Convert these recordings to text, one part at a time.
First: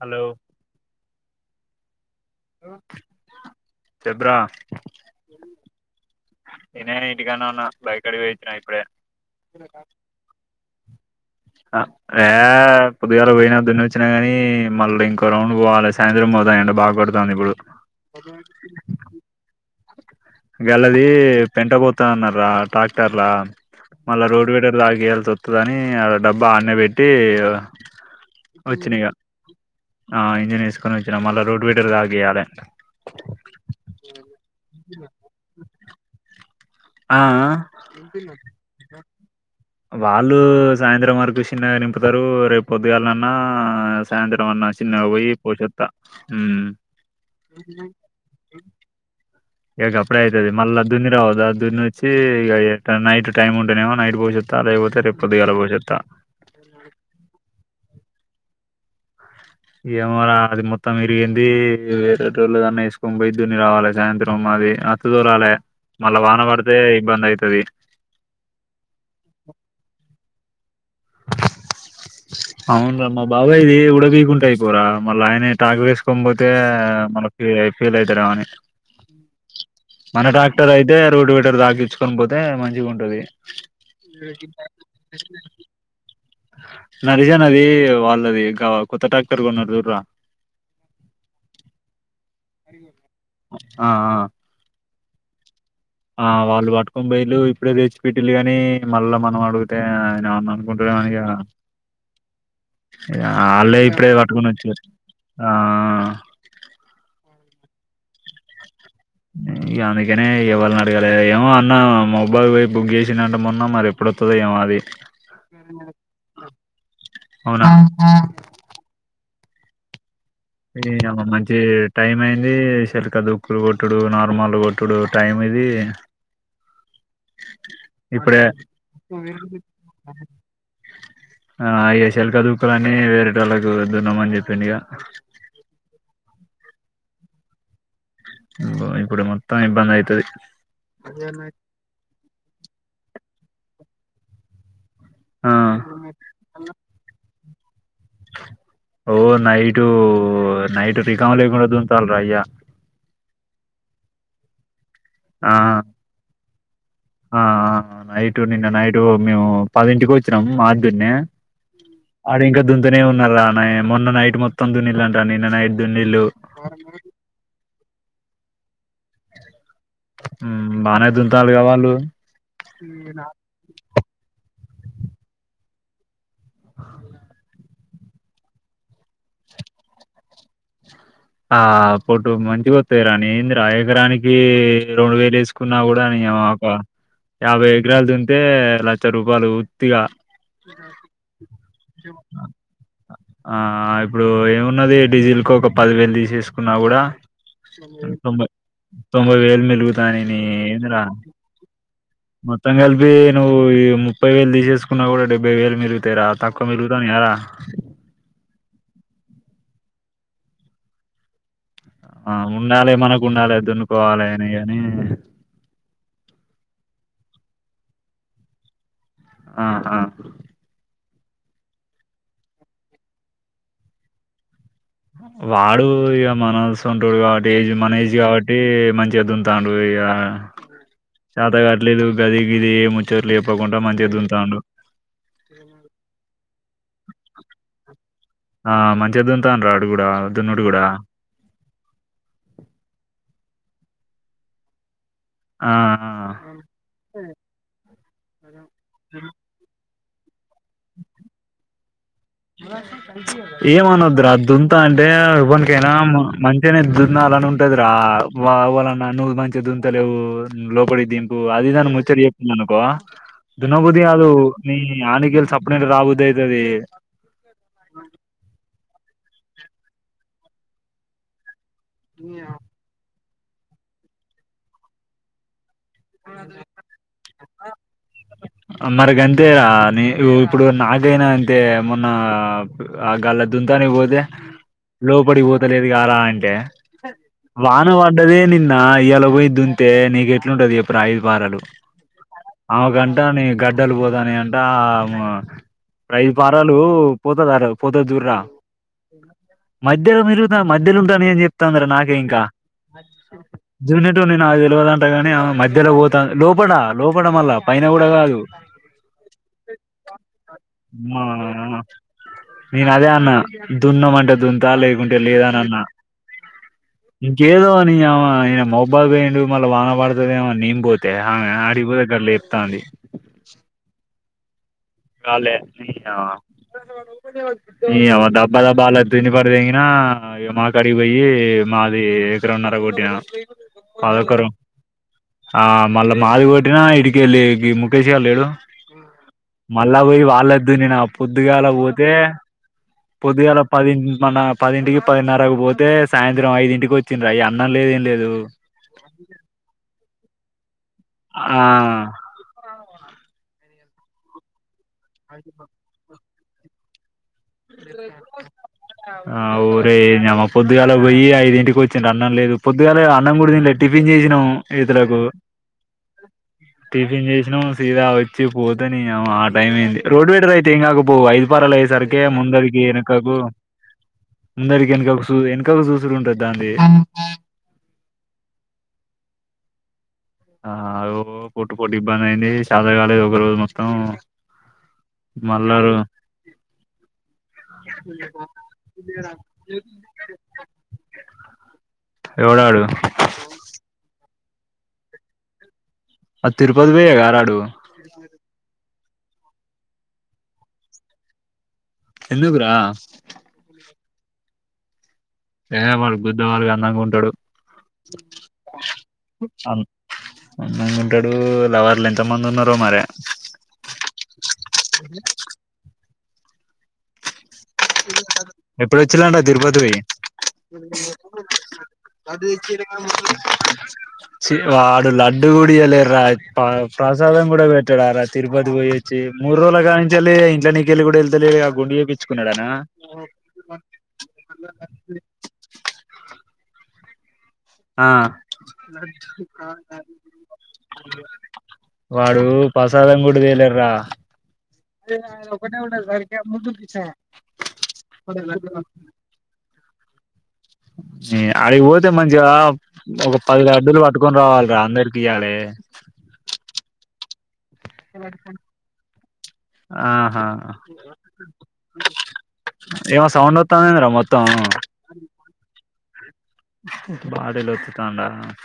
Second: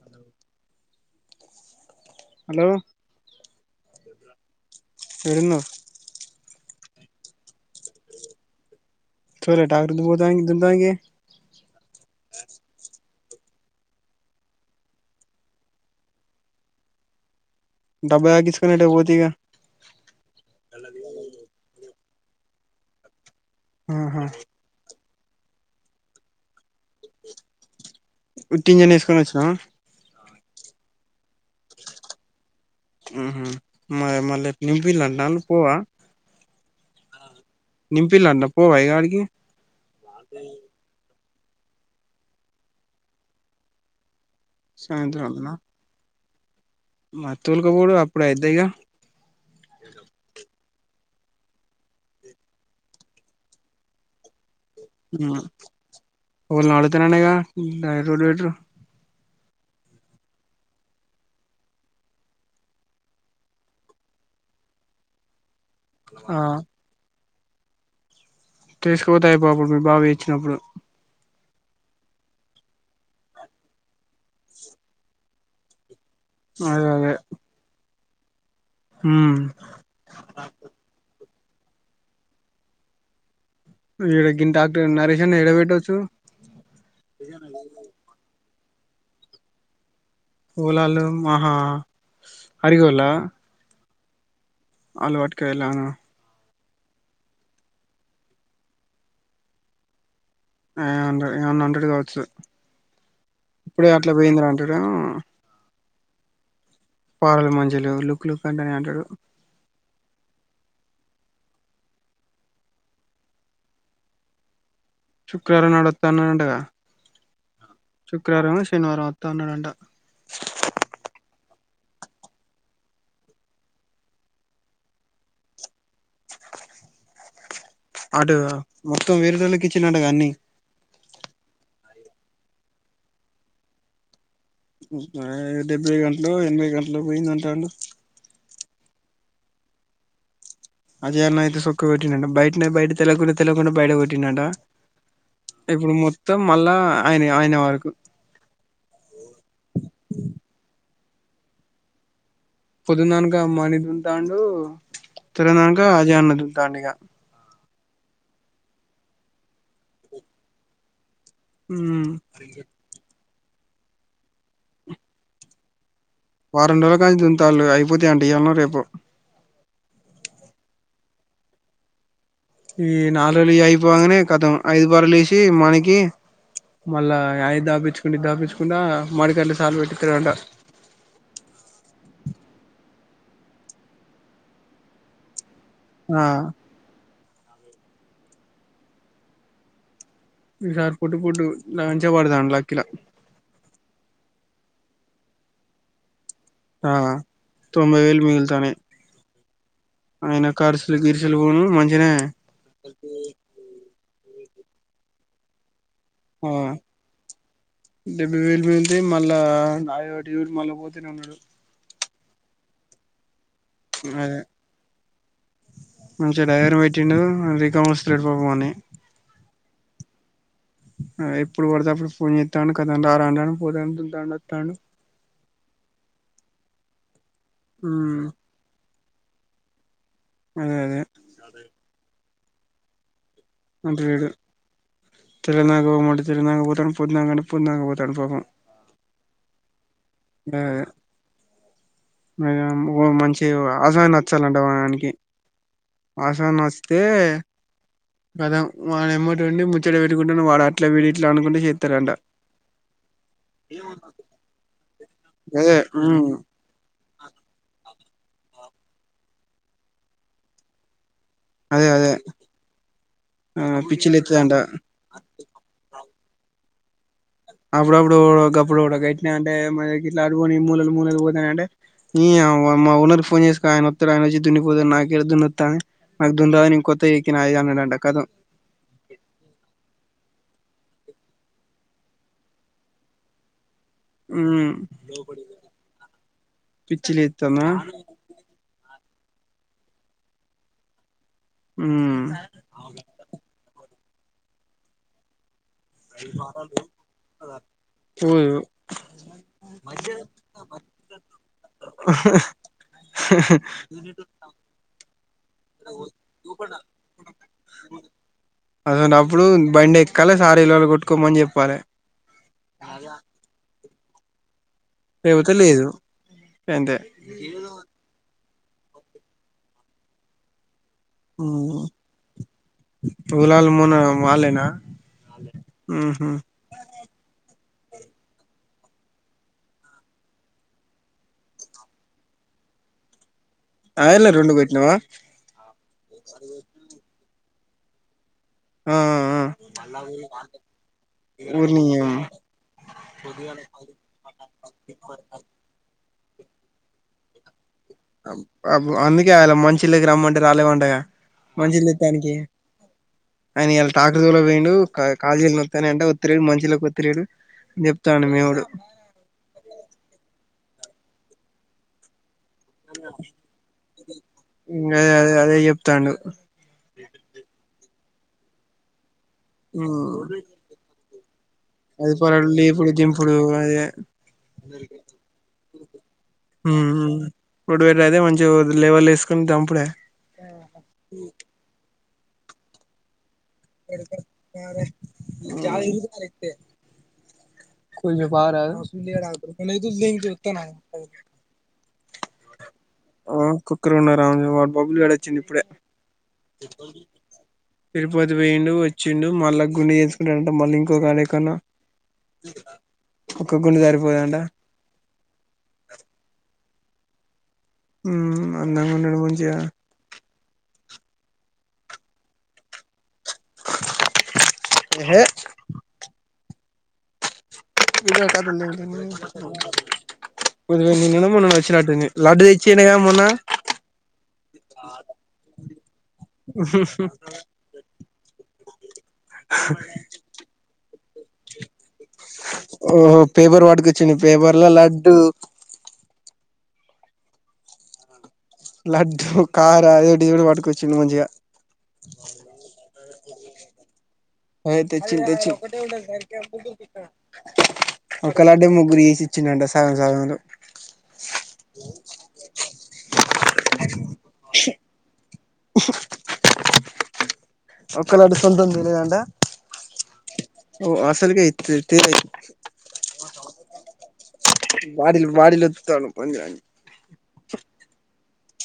Hello hello చెబ్రా ఏడున్నావ్ ఇనే ఇంటి కాన్నా ఉన్న బై కాడికి పోయి అచ్చిన ఇప్పుడే పోలే టాక్టర్ దగ్గరికి పోతా దున్నటానికి ఏ పొద్దుగాల పోయినా దున్న వచ్చినా కాగానీ మళ్ళీ ఇంకో రౌండ్ పోవాలి సాయంత్రం పోదా బాగా కొడతాంది ఇప్పుడు డబ్బా తాకిచ్చుకొని ఎటో పోతివి గా గలది పెంట పోతా అన్న రా ట్రాక్టర్ లా ఆహా మళ్ళా రోడ్డు వేటర్ తాగి వె తొతుదని ఆ డబ్బా ఆన్న పెట్టి ఉట్టింజని వచ్చిన ఇగ వేసుకొని వచ్చినవ ఆ ఇంజన్ వేసుకొని వచ్చినా మళ్ళా రోడ్ వీటర్ తగియాలే ఆహా మ మల్లిలోండన. పోవ ఆ ఇగ ఆడికి వాళ్ళు సాయంత్రం వర్ నింపుతారు రేపు పద్దుగాళ్న్నా సాయంత్రం అన్నా చిన్నగా పోయి పోషస్తా ఉమ్ మా అత్తొలకుకూడ అప్పుడు అయితయిగా. ఏ అప్పుడే అయితుది మల్ దున్ని వచ్చి ఇక నైట్ టైమ్ ఉంటుందేమో నైట్ పో [unintelligible] ఏమోరా అది మొత్తం విరిగింది వేరే టోలు దన్న వేసుకని పోయి దుని రావాలి సాయంత్రం మ. అది [inaudible] రాలే మళ్ళా వాన ఆ పడితే ఇబ్బంది అవుతుది తీసుకుపోతే ఇయిపోవు అప్పుడు మీ బావ ఏసి ఇచ్చినప్పుడు అవున రా మా బాబాయ్ ది ఉడాతీయకుండా ఉంటే అయిపోరా మళ్ళీ ఆయనే టాక పోతే మనకి ఫీల్ అయితారమని హు మన ట్రాక్టర్ అయితే రోడ్డు విటర్ దాక ఈడ్చుకొని పోతే మంచిగా ఉంటది ఇడ గి టాక్టర్ నరేష్ ఎడ పెట్టొచావు నరేషన్నది వాళ్ళది గా కొత్త టాక్టర్గా కొన్నారు చూడురా ఓలాల్లో హాహా అరి గోళ్ల అ ఆ అలవాటుకాల ఆ వాళ్ళు పట్టుకొని పోయిల్లు ఇప్పుడే తెచ్చిపెట్లు గాని మళ్ళా మనం అడుగితే న్న అనుకుంటున్నా అనిగా ఏమన్నా ఏమన్నా అంటడు కావచ్చు అళ్ళే ఇప్పుడే అట్లా పోయిందిరా కట్టుకొని అంటాడు వచ్చిరు ఆ మజలు లుక్ లుక్ అంటనే ఉంటారు. ఇక అందుకనే ఎవళని అడగాలే ఏమో అన్న మొబైల్ బుక్ చేసినంట మొన్న మరి ఎప్పుడొస్తదో ఏమో అది. శుక్రవారం నాడు వస్తా అన్న అంట గా అవునా శుక్రవారమ శనివారం అత్తా ఉన్నాడాంట ఇ యమ్మ మంచి టైం అయింది శరికా దుక్కులు కొట్టుడు నార్మల్ కొట్టుడు టైం. ఇది అటు ఇప్పుడే మొత్తం వేరేటోళ్ళకి ఇచ్చిండంటగా అన్ని ఆ అ చెలక దూక్క అని వేరేట వేరేటాళ్లకు దున్న మని చెప్పి డెబ్బై గంటలు ఎనభై గంటలు పోయిందంటాండు ఇప్పుడు మొత్తం ఇబ్బంది అయితది అదే అన్న అయితే సొక్క కొట్టింది బయటనే బయట తెలవకుండా తెలవకుండా బయట కొట్టిందంట ఆ ఇప్పుడు మొత్తం మళ్ళా ఆయన ఆయిన వరకు ఓ నైటు నైట్ రికవలీలేకుడ దున్నుతారు రా అయ్య పొద్దుననుక మణి దున్నుతాడు ఆ తరదనుక అజయ్ అన్న దంతాండు ఇక నైటు నిన్న నైటు మేము పదింటికి వచ్చినాము మాది దున్నే ఆడ ఇంకా దున్నుతూనే ఉన్న రా మొన్న నైట్ మొత్తం దునిల్లంట రా నిన్న నైట్ దున్ని వారం రోజుల కానీ దుంతళ్ అయిపోతా అంట ఇయ్యాలనో రేపో ఉ బాగానే దున్నుతురు కదా వాళ్ళు ఈ నాలుగు రోజులు అయిపోగానే కతం ఐదు పార్లు వేసి మనకి మళ్ళా [inaudible] దాప్పించుకుడా మడికట్లు సాలు పెట్టిస్తడుంట ఆ పటు మంచిగా వస్తాయి రా ఏంద రా ఎకరానికి ఏడు వేలు కున్నా కూడా నే ఆ ఒక యాభై ఎకరాలు దున్నితే లక్ష రూపాయలు ఉత్తిగా ఈసారి పుట్టు పుట్టు మంచిగా పడతాండు లక్కీలా ఆ ఇప్పుడు ఏమున్నది డీజిల్ కు ఒక పదివేలు తీసేసుకున్నా ఆ కూడా వేలు తొంభై మిగులుతానయి తొంభై వేలు మిగులుతానేని ఆయన ఖర్చులు ఏందిరా గిర్చులు పోను మంచిగనే మొత్తం కలిపి నువ్వు ఈ ముప్పై వేలు తీసేసుకున్నా కూడా డెబ్బై వేలు మీగు తేరా ఆ తక్కువ మిగులుతున్నాయా ర ఏంటి మళ్ళా నాయుడు అటు చూసి మళ్ళా పోతనే ఉన్నడు ఆ ఉండాలి మనకు ఉండాలి దున్నుకోవాలి అదే అని గాని తెగాయిరు పెట్టిండు [unintelligible] ఉ ఉ ఇక ఎప్పుడు పడితే అప్పుడు ఫోన్ చేత్తను కదా రారా అన్నాడు పోరా అనుకుంటాండు వత్తాండు వాడు ఇక మనవసొంటోడు కాబట్టి ఏజ్ మన ఏజ్ ఉమ్ కాబట్టి మంచి కే దుంతాండు ఇగ అదే అదే చేతగాట్లేదు గది గిది ఏ ముచోట్లే చెప్ అంత లేదు తెలంగాణకు పొమ్మంటే తెలంగాణకు పోతారూ పొద్దునాక అంటే పొద్దునాక పోత ఆ మంచిగ దుంతాడ్రూ రాడ్ బాగా [unintelligible] ఒ మంచి ఏవో ఆజా నచ్చాలంట వానికి ఆ ఆ ఆషా నస్తే కదా వాల్లెమ్మట ఉండి చెడ పెట్టుకుంటను వాడ అట్లా వీడి ఇట్లా అనుకుంటు చేస్తారంట ఏమనద్ధుర దుంతాంటే అదే ఎవనికైనా ఉమ్ మ మంచిగనే ద్దున్నాలనుంటది రా వా అవాలనా నువు మంచిగ దుంతలేవు లోపలికి దింపి ఆ అదే అదిదాన అదే ముచ్చటి చెప్పిందనుకో ఆ దున్నబుద్ధి పిచ్చి కాదు లేత్తదంట నీ ఆనకెల్ సప్పన రాబుద్దయితది అప్పుడప్పుడు గప్పుడు కూడ గట్నే అంటే మనకిట్లా అడుగుని మూలలు మూలలు పోతాయి అంటే నీ అవ్వ మా ఓనర్ కి ఫోన్ చేసుకో ఆయనోత్తడు అయనోచ్చి దున్నిపోతాడు నాకీడ దున్నితాది అది దున్నడానికి కొత్త ఎక్కినాయ్ అన్నాడంట కధం అందరికంగంటే ఆ నే ఇప్పుడు నా దేనా అంతే మొన్న ఆ గల దుంతానికి పోతే ఉమ్ లోపడికిపోతలేదు గారా అంటే పిచ్చి లేత్తందా వాన పడ్డదే నిన్న నా ఇయ్యాల పోయి దుంతే నీకు ఎట్లుంటది చెప్పు రా ఐదు వారాలు ఉమ్ ఆమేకంట గడ్డలు పోతాన్నాయంటా ఆమ ఐదు పారాలు పోతదా ర పోతది చూడరా పోదు మధ్యలో మేరుగుతా మధ్యలో ఉంటానే చెప్తంది రా నాకే ఇంకా జూనిటు నిన్న తెలివదంట గాని మధ్యలో పోతా లోపడా లోపడ మల్ల పైన కూడా కాదు అసంటప్పుడు బండి ఎక్కాలేదు సార్ [unintelligible] మా చెప్పాలి నేను అదే అన్న దున్నమంటే దుం త లేకుంటే లేదా లేకపోతే అని అన్నా లేదు అంతే ఇంకేదో అని [unintelligible] మొబ్బాయిపోయి ఎందుకు మళ్ళా వాన పడుతదేమో అని నేనుపోతే ఆమె ఆడకిపోతే అక్కడ లేదు పూలాలమోన వాళ్లేనా కాల్లే తిరిగినావ నీ యవ్వ డబ్బా డబ్బాలే తిని పాడి దెంగిన మా కాడికి పోయి మాది [unintelligible] మర కొట్టిన ఆయల అరకొరం రెండు కొట్టినావా ఆ మళ్ళ మాది కొట్టినా ఇడికెలే ఈ ముకేష్ గాడు లేడు ఆ ఆ మళ్ళా పోయి వాల్లే దున్నిన పొద్దుగాలా ఊరిని పోతే పొద్దుగాల పది మన పదింటికి పదిన్నరకు పోతే సాయంత్రం ఐదింటికి వచ్చిందిరి అయ్య అన్నం లేదు ఏం లేదు అందుకే ఆయన మంచిళ్ళకి రమ్మంటే రాలే వండగా ఆ మంచిది తెత్తానికి అయన ఇయలా ట్రాక్టర్ తోలేకి పోయిండు [unintelligible] చెప్తాండు మేముడు ఆ ఒరే [unintelligible] పొద్దుగాల పొయ్యి ఐదు ఇంటికి వచ్చింన అన్నం లేదు పొద్దుగాలే అన్నం కూడ తినలే టిఫిన్ చేసినాం ఇంగ అదే ఇతలకు అదే అదే చెప్తాండు టిఫిన్ చేసిన తీర వచ్చి పోతనే ఆ టైమ్ అయ్యింది ఉమ్ రోడ్డు పెడద అయితే ఏం కాకపో ఐదు పరాల అతే అది సరికే పరడు ముందరికి లేపుడు ఎనకకు దింపుడు అదే ముందరకి వెనకకు చూ వెనకక చూసుడు ఉంటుంది దంది ఉమ్ ఇప్పుడు వీళ్ళు అదే మంచి [unintelligible] కొట్టి కొట్టి ఇబ్బంది అయ్యింది [unintelligible] ఒక రోజు మొత్తం మల్ల కొ వపార లే ఎవడాడు ఆ కుక్కరు ఉన్నార వాడు బబ్బులు గాడు వచ్చిండ ఇప్పుడే అ తరుపతి కి పోయి ఆరాడు తిరుపతి పోయిండు వచ్చిండు మళ్ళా గుండె చేసుకుంటడంట మళ్ళీ ఇంకోకడేకన్నా ఎందుకురా ఒక్కక్క [unintelligible] సరిపోదంట ఏ వాడు [unintelligible] అందంగా ఉంటాడు అందంగా ఉంటాడు మంచిగా అందగా ఉంటాడు లవర్లు ఎంత మంది వుంటారో మరి ఏ హే ఎప్పుడొచ్చినావ్ తిరుపతికి నిన్ననో మొన్ననో వచ్చినట్టుంది లడ్డు తెచ్చిండుగా మొన్న వాడు లడ్డు [unintelligible] ప్రసాదం కూడ పెట్టాడ రా తిరుపతి పోయి వచ్చి మూడు రోజులుగా నుంచి వెళ్ళ ఇట్ నీకెళ్ళి వెళ్తలేగా ఆ గుండు చేయించుకున్నాడ ఓహో పేపర్ పట్టుకొచ్చిండు పేపర్ లో లడ్డు ఆ లడ్డు కార అదోటి ఇదోటి పట్టుకొచ్చిండు మంచిగా వాడు ప్రసాదం [unintelligible] తెచ్చి తెచ్చి ఒకలడ్డే ముగ్గురు చేసి ఇచ్చినంట సగం సాగంలో అడికిపోతే మంచిగా ఒక పది లడ్డులు పట్టుకొని రావాలిర అందరికి ఇ య్యలే ఒక్క లడ్డు సొంతంది లేదంట ఆహా తేలే ఏమో సౌండ్ వత్తాంది ఎందిరా మొత్తం బాడీలు బాడీలు ఒత్తుతాండు పందిరాన్ని [unintelligible]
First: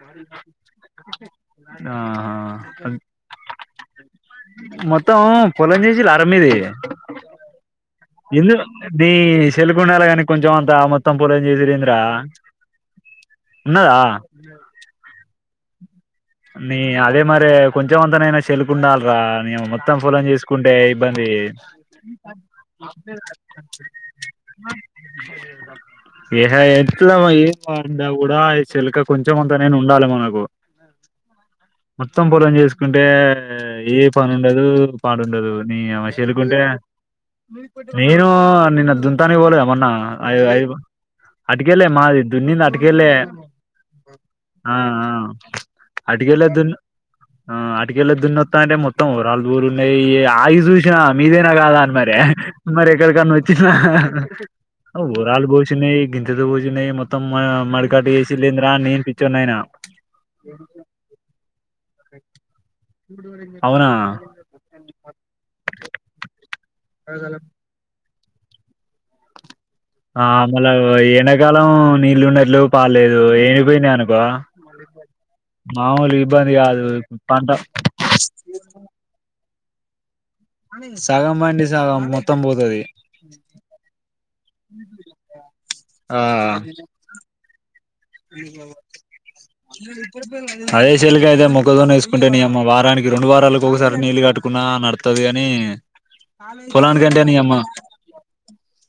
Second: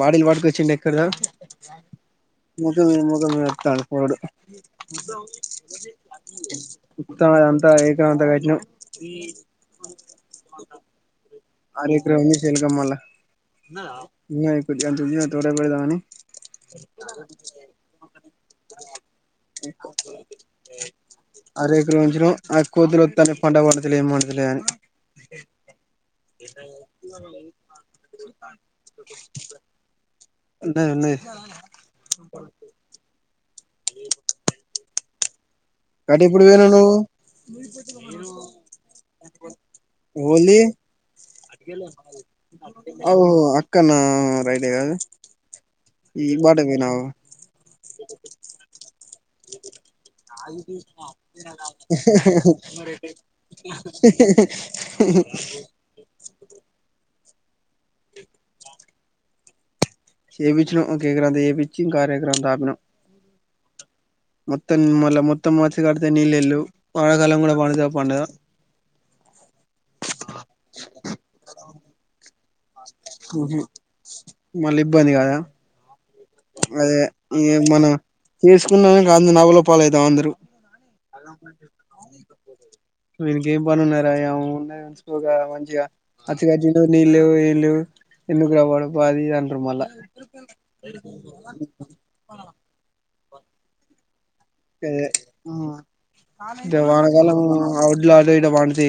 బాడీలు వాడుకొచ్చిండే ఎక్కడో ఆహా ముఖ ముఖమస్తాడు మొత్తం పొలం చేసిల్లా రా మీది మొత్తం ఇదంత ఎందు నీ సల్కుండాల కాని కొంచెం అంత మొత్తం [unintelligible] ఉన్నదా [unintelligible] అదే మరి కొంచెం అంతనైనా చెలుకుండాలిరా నే మొత్తం ఫొలం చేసుకుంటే ఇబ్బంది అర ఎకరం ఉంచినం ఆ కోతులు ఒత్తుతాన్నయి పంట పండుతలే ఏం పండుతలే అని ది ఏహ ఎట్ల ఏ అం కూడా చిలక కొంచెం అంతా న ఉండాలి మన ఉంటది ఉంటా మొత్తం పొలం చేసుకుంటే ఏ పని ఉండదు పాడుండదు న అమ అటు ఎప్పుడు చెలుకుంటే పోయినవు నువ్వు నేను నిన్న దుంతాని పోలే అమొన్న ఐ ఓల్ది ఐదు అటికలే మాది దునింది అటికళ్లే ఓ అక్కనా రైటే ఆ కాదు ఈ అడ్గలా బాటకు దున్న పోయినావు అతికెళ్ళే దున్నొత్తా అంటే మొత్తం లు దూరు ఉన్నాయి ఆగి చూసినా మీదైనా కాదా అని మరి మరి ఎక్కడికన్నా వచ్చినా రాలు బోషినే గింజలు బోసి మొత్తం మొత్తం మడికాట్ వసి లేంద్రా నేను పిచ్చిన్నాయనా ఏపిచిన కేకరా ఏపిచ ఇంకా అరకెరందక అిన అవునా మొత్తం ని మల్ల మొత్తం మాచగాడతే నీలెళ్లు మళకాలం కూడా వర్ష పండుద ఆ మళ ఎండాకాలం నీళ్లు ఉన్నయి మళ్ళీ ఇబ్బంది కదా మామూలు ఇబ్బంది కాదు అదే ఈ పంట మనం చేసుకున్నానికి అంత నవలోపాలు అవుతాం అందరు సగం బండి సగం మొత్తం పోతుది మీరిక ఏ పడున్నారాను న్నాకోగా మంచిగా ఆ అచ్చగాజీలు నీళ్ళు వీళ్ళు అదే చెలిక అయితే మొక్కతోన్న వేసుకుంటే న అమ్మ వారాన్ని రెండు వారాలకు ఒకసారి నీళ్ళు కట్టుకున్నా నడుతది అని అే వానకాలం అడ్లా ఆడ ఇడ పండితే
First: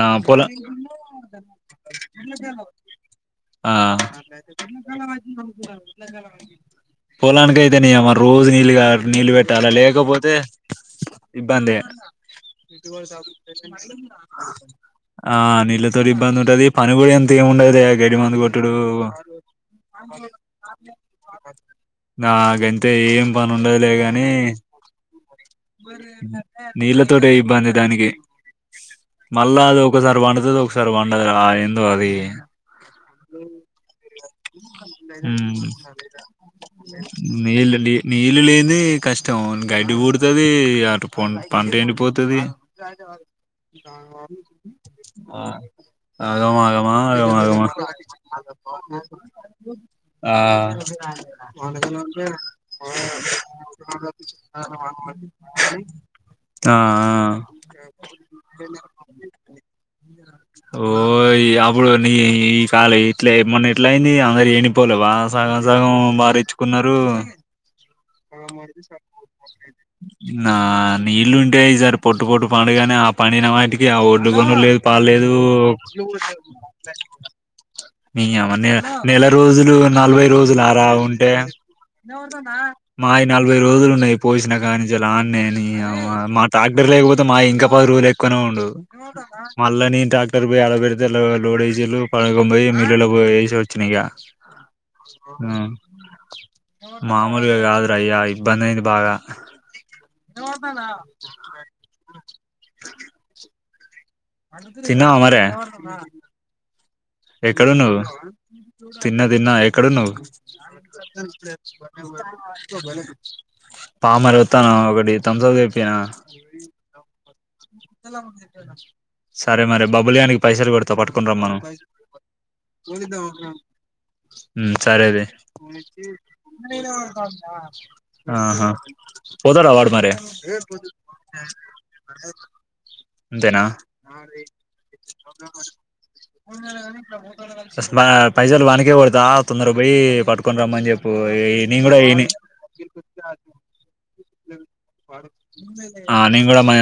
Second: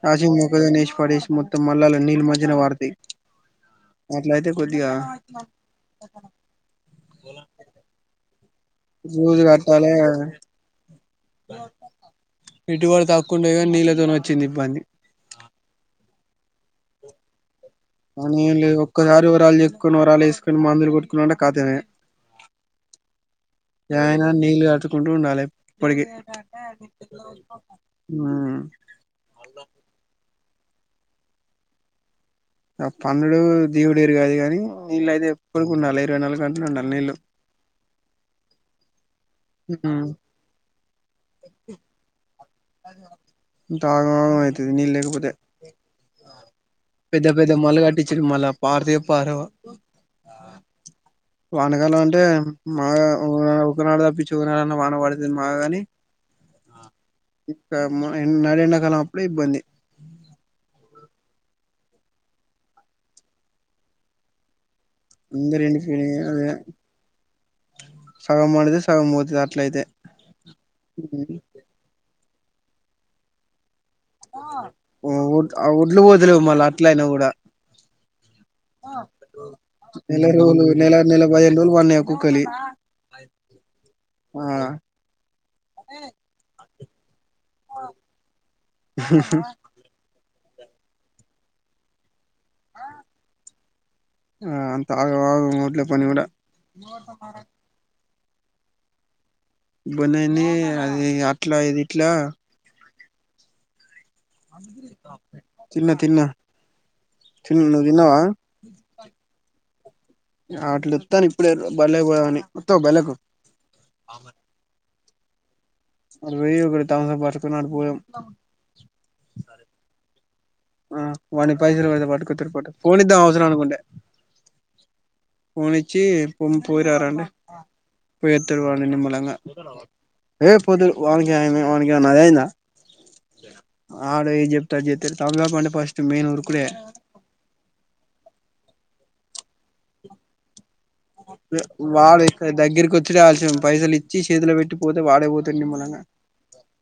ఆ రాజ పొల మొక్కజొన్న నేష్ పడేసి మొత్తం మల్లాల నీళ్ళ మధ్యిన వారతి పోలాడ్ కైతేని అ నీళ్ళ గారు నీళ్ళు రోజు పెట్టాలా కట్టాలే లేకపోతే ఇబ్బందిే పెట్టుబడి తక్కువ ఉండే కానీ నీళ్ళతోనే వచ్చింది ఇబ్బంది ఆ నిలతో ఇబ్బంది ఉంటది పని కూడా ఎంత ఉ కానీ ఒక్కసారి రాళు చెక్సుకొని వరాళు వేసుకొని మాందులు కొట్టుకునింటే కాఖతానే నాకంతే ఏం పని ఉండదులే కానీ ఏమైనా నీళ్ళు కట్టుకుంటూ ఉండాలి ఎప్పటికి నీళ్ళ తటి ఇబ్బంది దానికి ఉమ్ మళ్ళా అది ఒకసారి పండుతుంది ఒకసారి వండదు ఏందో అది ఆ పన్నుడు దేవుడుేరు కాదు కాని నీళ్ళు అయితే ఎప్పడుకి ఉండాలి ఇరవై నాలుగు గంటలు ఉండాలి నీళ్ళు నీల్ నీళ్లులేనిది కష్ట మొత్తం గడ్డి పడుతుది అటు ప పంట ఎండిపోతుది ఇంత ఆగమాగం అయితది నీళ్ళు లేకపోతే అగమా ఆగమా పెద్ద పెద్ద అగగమా మళ్ళు కట్టించిరు మళ్ళా పారతాయో పారవో ఆ వానకాలం అంటే మాగా ఒకనాడు తప్పించు ఒకనాడున్న వాన పడుతుంది మాగా గాని త ఇ నండా కాలం అప్పుడే ఇబ్బంది పో అప్పుడు నీ ఈ కాాల ఇట్లా మొన్న ఎట్లయింది అందరి ఏ పోలే బా సగం అందరు సగం ఎండిపోయిన బారేచ్చుకున్నారు సగం మనది సగం పోతది అట్లయితే నా ఇల్లు ఉంటె జారు పట్ తటు పాాడుగానే ఆ పండినవాటి ఇ ఒడ్డ్లు కొను లేదు పాలలేదు ఆ ఒడ్లు పోతలేవు మళ్ళీ అట్లయినా కూడా నమ నెల రోజులు నలభై నెల రోజులు రోజులుార నెల నెల ఉంటే పదిహేను రోజులు పన్నాయి కుక్కలి మావి నలభై రోజులు ఉన్నయి ఆ పోశినా కానీ నుంచెలి ఆడ్నే నీ అవ్వా మా ట్రాక్టర్ లేకపోతె తే మా ఇంకా పది రోజులు ఎక్కువనే ఉండూ మళ్ళ నేన్ ట్రాక్ క్టర్ పోయి ఆడ పెడితే లో లోడ్ ఏశిన్లు పడకం పోయి మిల్లులో పొయి ఏశొచ్ చ్చినిగా ఆ అంత ఆగం ఆగం ఆ ఒడ్ల పని కూడా మాములుగా గాదు ఇగా ఇబ్బంది అయింది బాగా ఇబ్బంది అయ్యిందీ అది ఇగా అట్లా ఇది ఇట్లా. తిన్నవా మరే తిన్నా తిన్నా తిన్ నువ్వు ఎక్కడున్నవ్వు తిన్నావా తిన్న తిన్నా ఎక్కడున్నవ్వు. అట్లు వత్తాను ఇప్పుడే బళ్ళకి పోదామని వత్తవా బళ్ళకు పామరి వత్తానా ఒకటి థంబ్స్ అప్ తెప్ రేయ్ ఒకటి థంబ్స్ అప్ బాటిల్ సరే మరి బబులి గానికి పైసలు కొడతా ఆ పట్టుకొని రమ్మను వానికి పైసలు పడితే పట్టుకొత్తడు పట్టు ఫోన్ ఇద్దాం అవసరం అనుకుంటే హ్మ సరేదే. ఫోన్ ఇచ్చి పొమ్ పోయిరారండి పోయొత్తడు ఆహా వాడు నిమ్మలంగా పోతరా వాడు మరే ఏ పోతడు వానికి ఏమైన వానికి ఏమన్నా అదైందా. అంతేనా చేత్తడు తమ్ములాప అంటే ఫస్ట్ మెయిన్ ఉరుకుడే మా పైసలు వానికే కొడ్ తొందరగా పొయ్యీ పట్టుకొని రమ్మని చెప్పూ ఈ నేను గూడా వాడు ఈడనే. ఇక్కడ దగ్గరికి వచ్చుడే ఆలస్యం పైసలు ఇచ్చి చేతిలో పెట్టి పోతే వాడే పోతాడు నిమ్మలంగా ఆ నేను గూడా మా